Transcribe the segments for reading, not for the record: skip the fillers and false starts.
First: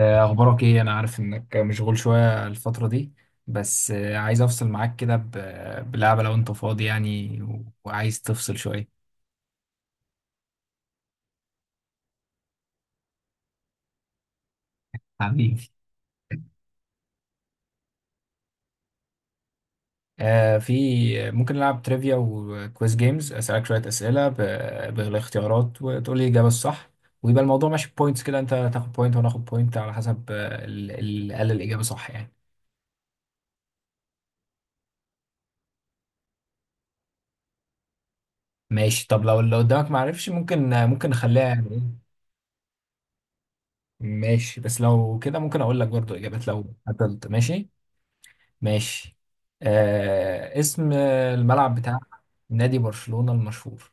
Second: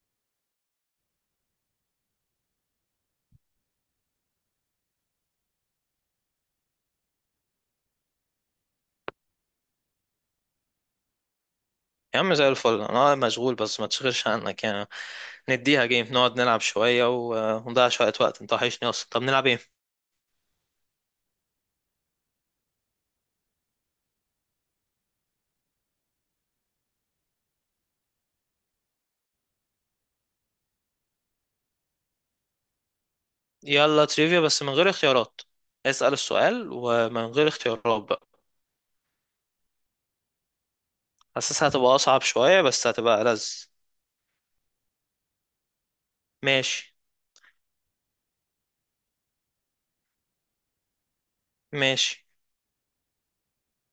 أخبارك إيه؟ أنا عارف إنك مشغول شوية الفترة دي. بس عايز أفصل معاك كده ب- بلعبة، لو أنت فاضي يعني و- وعايز تفصل شوية. يا عم زي الفل، انا مشغول بس ما تشغلش عنك يعني. حبيبي. نديها جيم نقعد نلعب شوية ونضيع شوية وقت، انت وحشني اصلا. طب نلعب ايه؟ في. ممكن نلعب تريفيا وكويز جيمز، أسألك شوية أسئلة ب- بالاختيارات وتقول لي الإجابة الصح. ويبقى الموضوع ماشي بوينتس، كده أنت تاخد بوينت وأنا آخد بوينت على حسب اللي قال الإجابة صح يعني. يلا تريفيا بس من غير اختيارات. اسأل السؤال ومن غير اختيارات بقى. ماشي، طب لو اللي قدامك معرفش، ممكن نخليها حاسسها يعني إيه. هتبقى اصعب شوية بس هتبقى ألذ. ماشي، بس لو كده ممكن أقول لك برضو إجابات لو ماشي. قتلت، ماشي. ماشي. اسم الملعب بتاع ماشي. نادي برشلونة المشهور؟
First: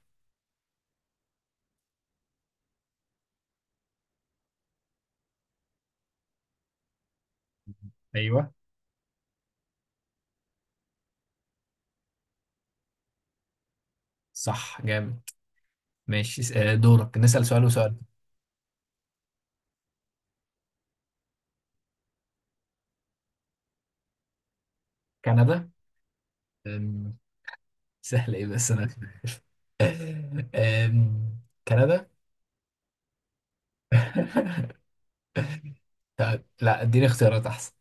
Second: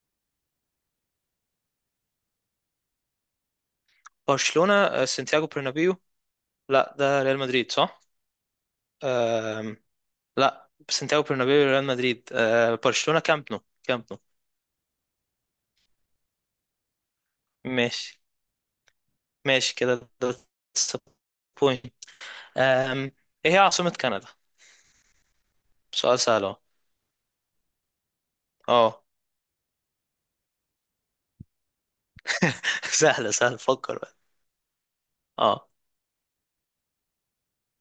برشلونة، سانتياغو برنابيو. لا ده ريال مدريد صح. ايوه، أم... لا سانتياغو برنابيو ريال مدريد، أه برشلونة كامب نو، كامب نو. صح جامد. ماشي، دورك نسأل سؤال، وسؤال. ماشي. ماشي كده. ده أم... ايه هي عاصمة كندا؟ كندا؟ سؤال سهل اهو. أم، سهل ايه، بس انا... اه. أم، كندا. سهل سهل، فكر بقى. اه. طب لا، اديني اختيارات احسن.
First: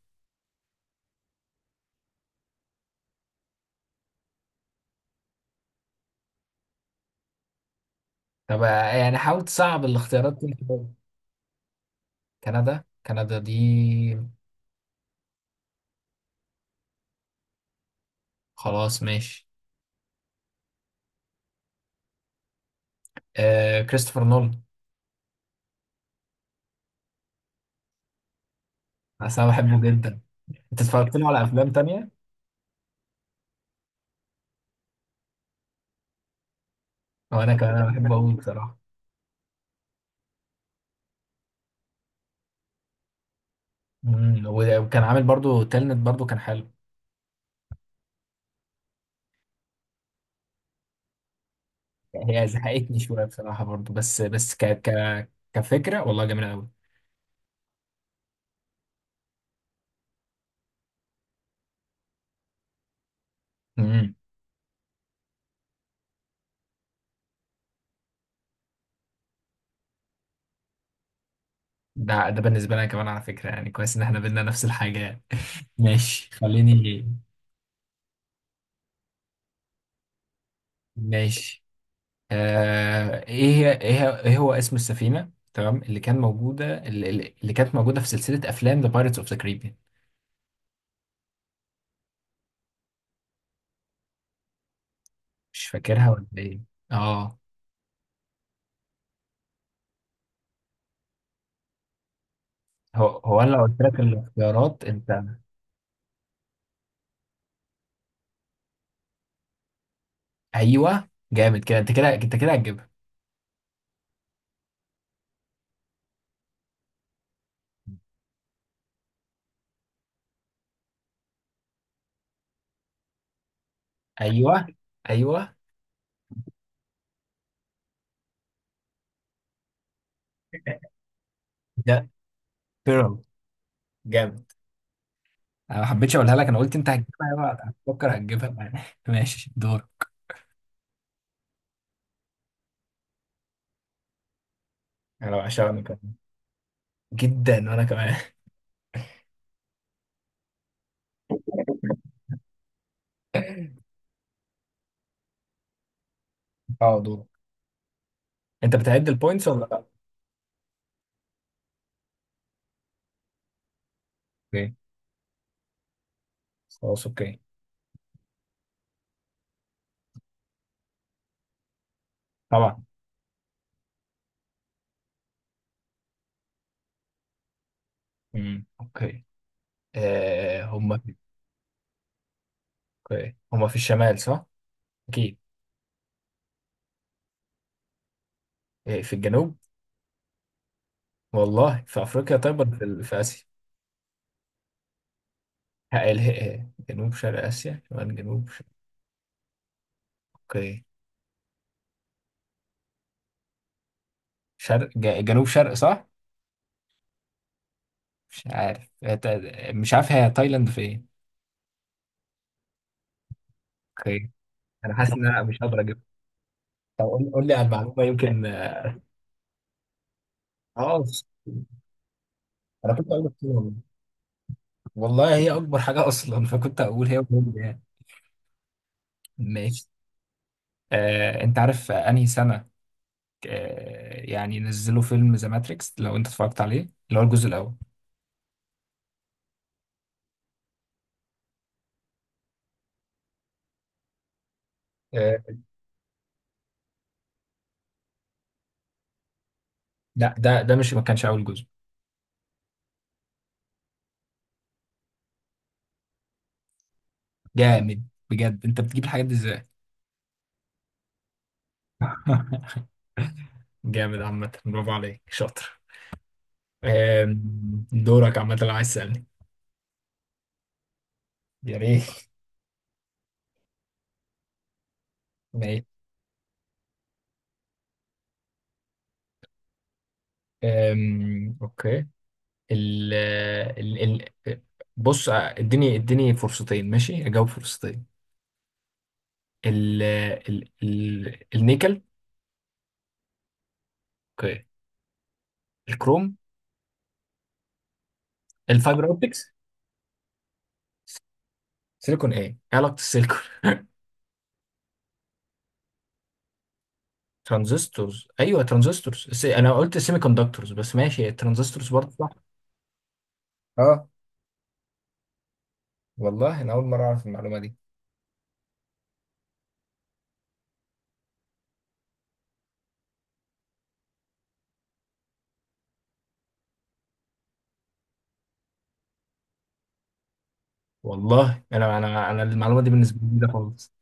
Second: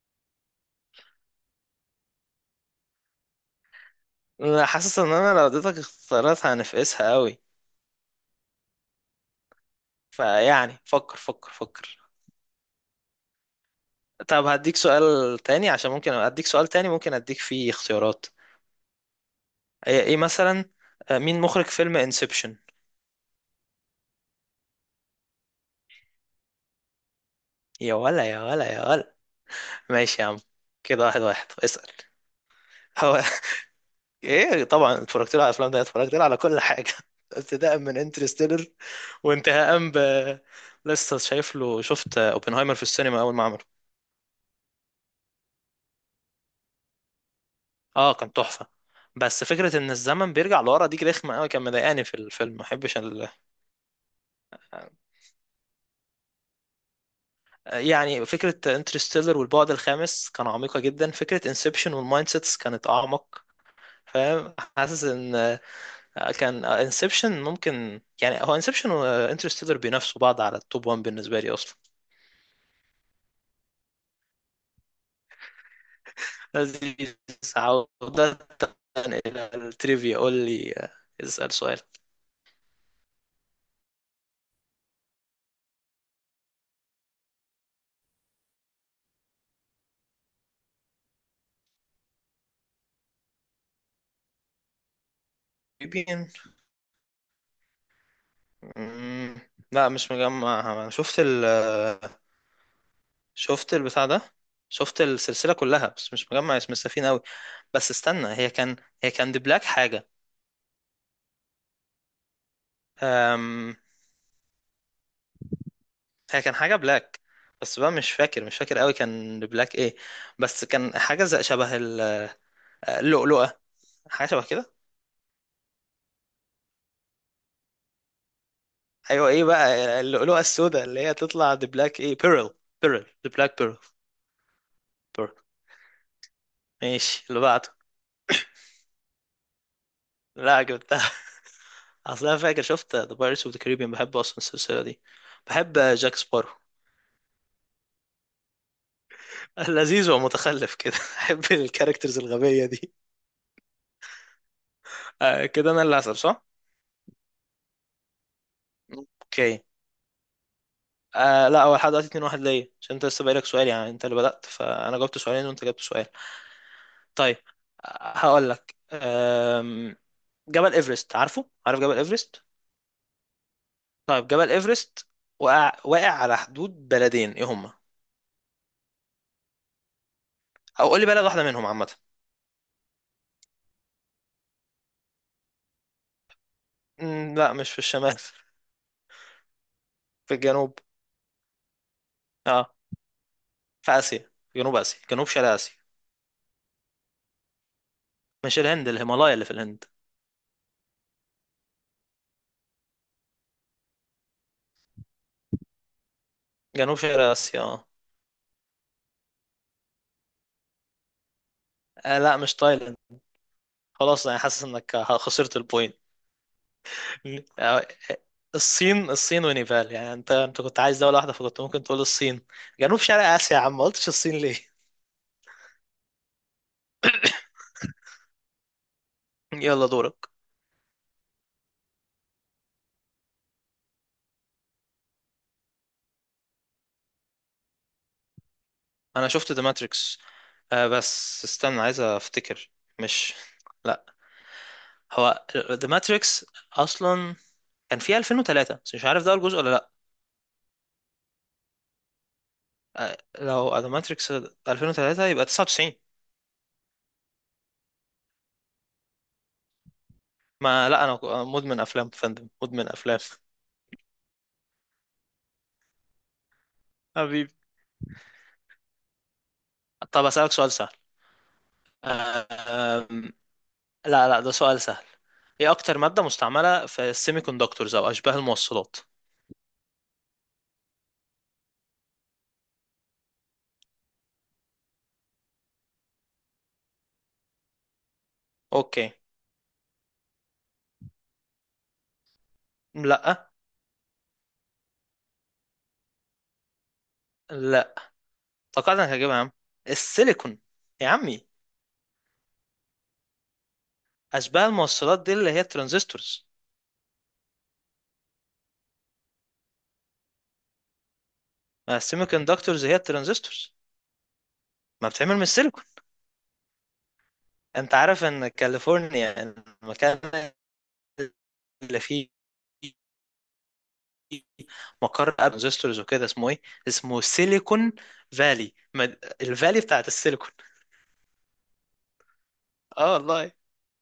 أنا حاسس ان انا لو اديتك اختيارات هنفقسها قوي. طب يعني حاول تصعب الاختيارات دي فيعني شوية. فكر فكر فكر كندا دي. طب هديك سؤال تاني، عشان ممكن اديك سؤال تاني ممكن اديك فيه اختيارات. خلاص ماشي. ايه، مثلا مين مخرج فيلم انسبشن؟ كريستوفر نولان. يا ولا يا ولا يا ولا. أصل انا بحبه جدا. ماشي يا عم. انت كده اتفرجت واحد له على واحد افلام اسأل. تانية؟ هو ايه طبعا اتفرجت له على الافلام ده، اتفرجت له على كل حاجه وانا كمان، ابتداء أنا من بحبه قوي انترستيلر بصراحة. وانتهاء ب… لسه شايف له، شفت اوبنهايمر في السينما اول ما عمله. و- وكان عامل برضو تلنت، برضو كان حلو. اه كان تحفه. بس فكره ان الزمن بيرجع لورا دي رخمه قوي، كان مضايقاني في هي الفيلم، ما بحبش زهقتني شويه ال... بصراحه برضو، بس ك ك كفكره والله جميله قوي. يعني فكره انترستيلر والبعد الخامس كان عميقه جدا، فكره انسبشن والمايند سيتس كانت اعمق. امم. فاهم؟ حاسس ان كان انسبشن ممكن، يعني هو انسبشن وانترستيلر بينافسوا بعض على التوب 1 بالنسبه لي اصلا. ده بالنسبه لنا كمان على فكره، يعني كويس ان احنا بينا نفس الحاجه يعني. ماشي، خليني. لذيذ. عودة إلى التريفيا. قول لي اسأل ماشي. سؤال. ايه هو اسم السفينه، تمام، اللي كان موجوده، اللي, اللي كانت موجوده في سلسله افلام ذا بايرتس اوف ذا كاريبيان؟ مش فاكرها ولا بين. ايه؟ اه. مم، لا مش مجمع، شفت ال… هو انا لو شفت قلت لك البتاع ده، الاختيارات شفت انت... السلسلة كلها بس مش مجمع اسم السفينة أوي. بس استنى، هي كان، هي كان دي بلاك حاجة. ايوه جامد، كده انت، كده انت، كده هتجيبها. أم... هي كان حاجة بلاك، بس بقى مش فاكر قوي كان دي بلاك ايه، بس كان حاجة زي شبه اللؤلؤة، حاجة شبه ايوه. كده. ايوه. ايوه، ايه بقى، اللؤلؤه السوداء اللي هي تطلع ذا بلاك ده. ايه، بيرل، بيرل، بيرل. ذا بلاك بيرل، جامد. بيرل. انا ما حبيتش اقولها لك، انا قلت انت ماشي، هتجيبها اللي بقى، بعده. هتفكر هتجيبها بقى. ماشي، دور. لا جبتها. اصل انا فاكر، شفت ذا بايرتس اوف ذا كاريبيان، بحب اصلا السلسله دي. انا بحب بعشقني كمان. جاك سبارو. جدا، وانا كمان. لذيذ ومتخلف كده، بحب الكاركترز الغبيه دي. آه كده انا اللي هسأل صح. اه، دور. انت بتعد البوينتس اوكي. ولا لا؟ آه لا، هو لحد دلوقتي 2 1 ليا، عشان انت لسه بقالك سؤال يعني، انت اللي بدأت اوكي. فانا جاوبت سؤالين وانت جاوبت سؤال. خلاص طيب اوكي. هقول لك، جبل ايفرست، عارف جبل ايفرست؟ طبعا. طيب جبل ايفرست واقع على حدود بلدين، ايه هما؟ امم، اوكي. او هم... قول لي بلد واحده منهم عامه. اوكي، هم في الشمال، صح؟ اكيد. لا مش في الشمال. إيه، في الجنوب؟ في الجنوب، والله في افريقيا، طيب، ولا اه، في اسيا؟ في اسيا، في جنوب اسيا، جنوب شرق اسيا. جنوب شرق اسيا، شمال جنوب مش شرق. الهند، الهيمالايا اللي في الهند. اوكي. جنوب شرق صح؟ جنوب شرق اسيا، اه. مش عارف. مش عارف، هي تايلاند في ايه. لا مش تايلاند. خلاص اوكي. انا حاسس انا انك حاسس ان انا مش خسرت هقدر البوينت. اجيب. طب قول لي على آه، المعلومه، يمكن، اه. الصين، الصين ونيبال، يعني انت كنت عايز آه، دوله واحده فكنت ممكن تقول الصين. انا جنوب كنت اقول شرق لك كده. اسيا يا والله. عم، ما قلتش الصين ليه؟ والله هي اكبر حاجه اصلا، فكنت اقول هي هوليوود يعني. ماشي. يلا دورك. انت عارف انهي سنه يعني نزلوا فيلم ذا ماتريكس، لو انت اتفرجت عليه، اللي هو الجزء الاول؟ انا شفت ذا ماتريكس. آه بس استنى عايز افتكر. مش، لا، هو آه، ذا ماتريكس اصلا كان في 2003 بس مش عارف ده أول جزء ولا لا. لا، ده مش، ما كانش اول جزء. آه لو ذا ماتريكس 2003 يبقى 99. جامد. بجد انت بتجيب الحاجات دي ازاي؟ ما لا انا مدمن افلام، فندم، مدمن افلام. جامد عامة، برافو عليك، شاطر. حبيبي. دورك عامة لو عايز تسألني. طب اسالك سؤال سهل. يا ريت. آه، لا لا ده سؤال سهل. يا ايه ريت. اكتر مادة مستعملة في السيمي كوندكتورز او اشباه الموصلات؟ اوكي. ال ال ال بص، اديني فرصتين، ماشي اجاوب فرصتين. اوكي. ال ال ال النيكل. لا. اوكي. الكروم. لا. توقعت الفايبر انك هجيبها يا اوبتكس. عم. السيليكون يا عمي. سيليكون، ايه علاقة السيليكون؟ اشباه الموصلات دي اللي هي الترانزستورز. ترانزستورز، ايوه ترانزستورز، انا قلت سيمي كوندكتورز، بس ماشي الترانزستورز ما برضه السيمي صح. كوندكتورز هي الترانزستورز، اه. ما بتعمل من السيليكون. والله انا اول مرة اعرف المعلومة دي. انت عارف ان كاليفورنيا، المكان اللي فيه مقر ترانزستورز وكده، اسمه ايه؟ اسمه سيليكون فالي، الفالي بتاعت السيليكون. والله انا المعلومة دي اه بالنسبة لي جديدة والله. خالص.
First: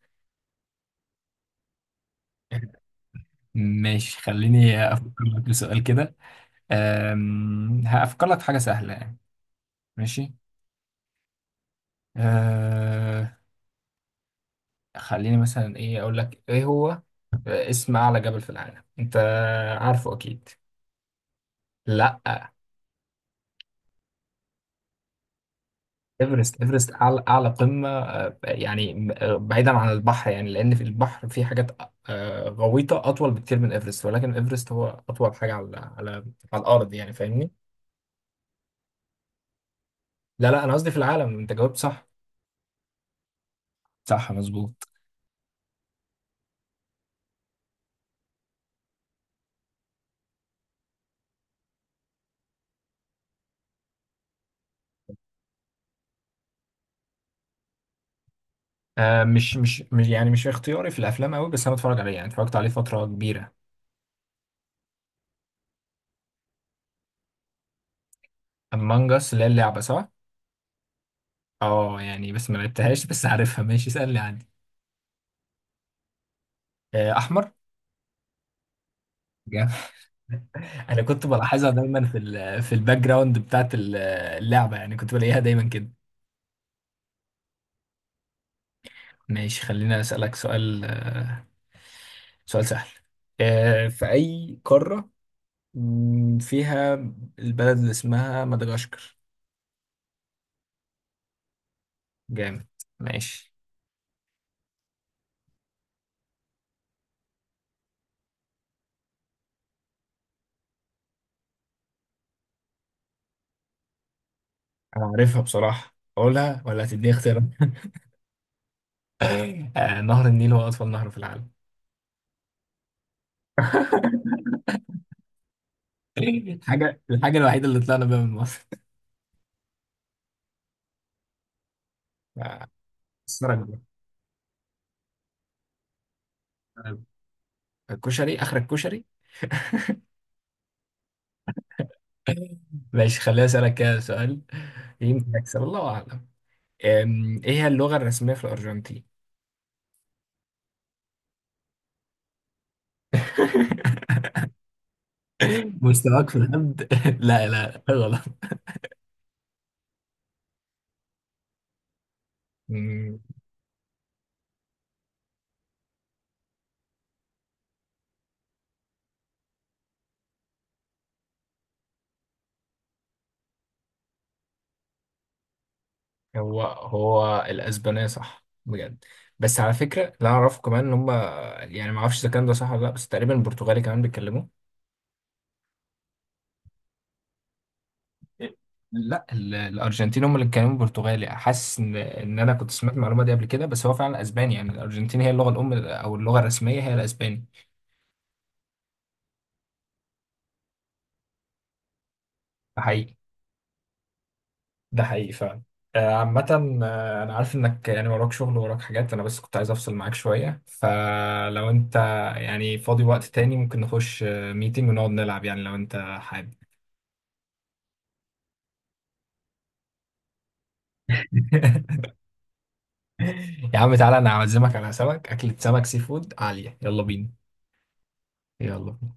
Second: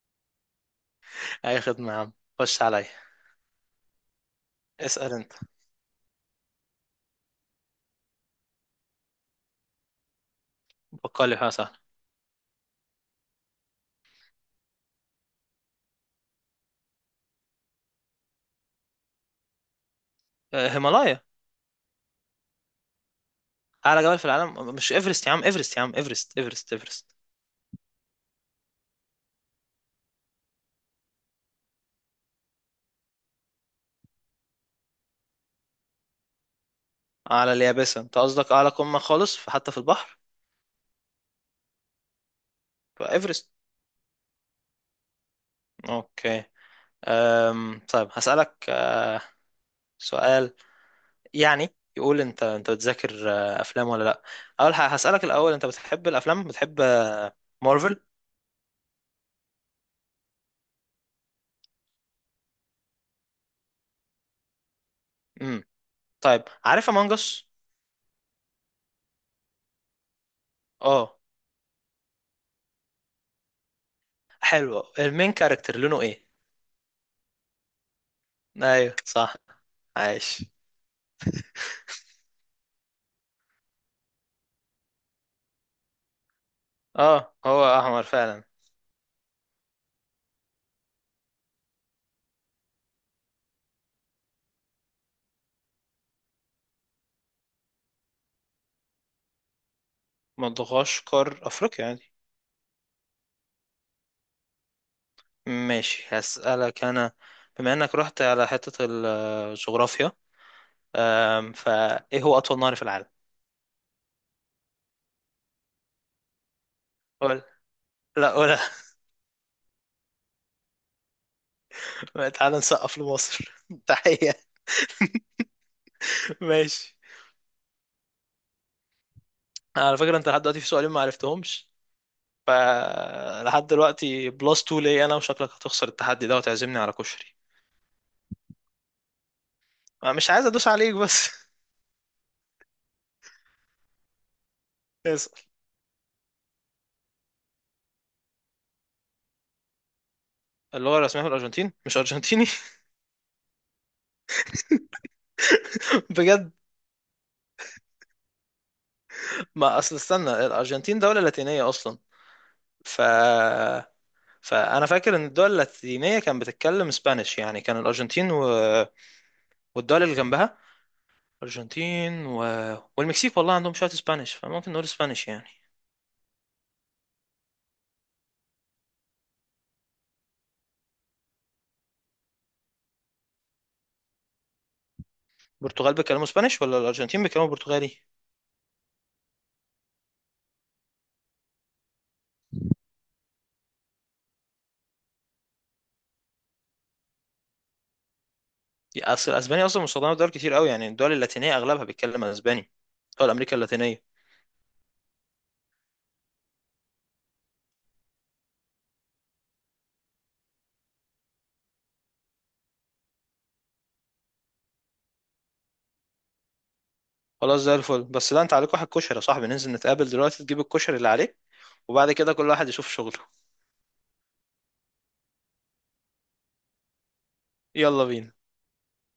اي خدمه يا عم، خش عليا. ماشي، خليني اسال افكر انت. لك بسؤال كده. هأفكر لك في حاجة سهلة يعني. ماشي. بقالي حاجه سهله. أه. خليني مثلا، ايه اقول لك، ايه هو اسم اعلى جبل في العالم، انت عارفه اكيد. هيمالايا. لا. اعلى جبل في العالم مش ايفرست يا عم؟ ايفرست يا عم، ايفرست، ايفرست، ايفرست، ايفرست، ايفرست. اعلى اعلى قمة يعني م- أه، بعيدا عن البحر يعني، لان في البحر في حاجات غويطة اطول بكتير من ايفرست، ولكن ايفرست هو اطول حاجة على على الارض يعني، فاهمني؟ اعلى اليابسه انت قصدك، اعلى قمه خالص في- حتى في البحر؟ لا، لا، انا قصدي في العالم، انت جاوبت صح. فايفرست. صح، مظبوط. اوكي. طيب هسألك سؤال يعني يقول، انت بتذاكر افلام ولا لا؟ اول حاجة هسألك الاول، انت بتحب الافلام، بتحب مارفل؟ يعني مش اختياري في الافلام قوي، بس انا بتفرج عليه، يعني اتفرجت عليه فتره كبيره. امم. طيب عارف امong اس؟ امong us، اللي هي اللعبه، صح؟ اه. اه يعني، بس ما لعبتهاش، بس عارفها. ماشي، اسالني، عندي. حلو، المين كاركتر لونه ايه؟ احمر. ايوه صح. جامد. عايش. انا كنت بلاحظها دايما في الباك جراوند بتاعت اللعبه، يعني كنت بلاقيها دايما كده. اه هو احمر فعلا. ماشي، خلينا اسالك سؤال، سؤال سهل. في اي قاره فيها البلد اللي اسمها مدغشقر؟ مدغشقر افريقيا يعني. جامد. ماشي. ماشي هسألك انا، بما انك رحت على حتة الجغرافيا، هو اطول نهر في العالم؟ انا عارفها بصراحه، اقولها ولا هتديني اختيارات؟ قول. لا قول. نهر النيل هو اطول نهر في العالم. تعال نسقف لمصر. تحية. ماشي. الحاجة الوحيدة اللي طلعنا بيها من مصر. على فكرة انت لحد دلوقتي في سؤالين ما عرفتهمش، أثرت فلحد بقى. دلوقتي بلس 2 ليا انا، وشكلك هتخسر التحدي ده وتعزمني على كشري. الكشري، آخر الكشري. انا مش عايز ادوس عليك بس. ماشي، خليني أسألك كده سؤال، اسأل. يمكن أكسب، الله أعلم. إيه هي اللغة الرسمية في الأرجنتين؟ اللغة الرسمية في الأرجنتين مش أرجنتيني؟ مستواك في بجد. الهبد. لا، لا، غلط. ما أصل استنى، الأرجنتين دولة لاتينية أصلا، ف، أمم، فأنا فاكر إن الدول اللاتينية كانت بتتكلم اسبانيش، يعني كان الأرجنتين و... والدول اللي جنبها، الأرجنتين و... والمكسيك، والله عندهم شوية اسبانيش، فممكن نقول اسبانيش يعني. هو الأسبانية، صح بجد. بس على فكرة، لا أعرفه كمان إن هم، يعني ما أعرفش إذا كان ده صح ولا لأ، بس تقريبا البرتغالي كمان بيتكلموا. البرتغال بيتكلموا اسبانيش ولا الارجنتين بيتكلموا برتغالي؟ لا، ال- الارجنتين هم اللي بيتكلموا برتغالي، حاسس ان انا كنت سمعت المعلومه دي قبل كده، بس هو فعلا اسباني يعني، الارجنتين هي اللغه الام او اللغه الرسميه هي الاسباني. اصل الاسباني اصلا مستخدمه في دول كتير قوي، يعني الدول اللاتينيه اغلبها بيتكلم اسباني. ده حقيقي. دول امريكا اللاتينيه. ده حقيقي فعلا. عامة، أنا عارف إنك يعني وراك شغل، وراك حاجات، أنا بس كنت عايز أفصل معاك شوية، فلو أنت يعني فاضي وقت تاني، ممكن نخش ميتنج ونقعد نلعب يعني، لو أنت حابب. خلاص زي الفل، بس لا انت عليك واحد كشري يا صاحبي، ننزل نتقابل دلوقتي تجيب الكشري اللي عليك، وبعد كده كل واحد يشوف شغله. يا عم تعالى، أنا أعزمك على سمك، أكلة سمك سي فود عالية، يلا بينا. يلا بينا. يلا.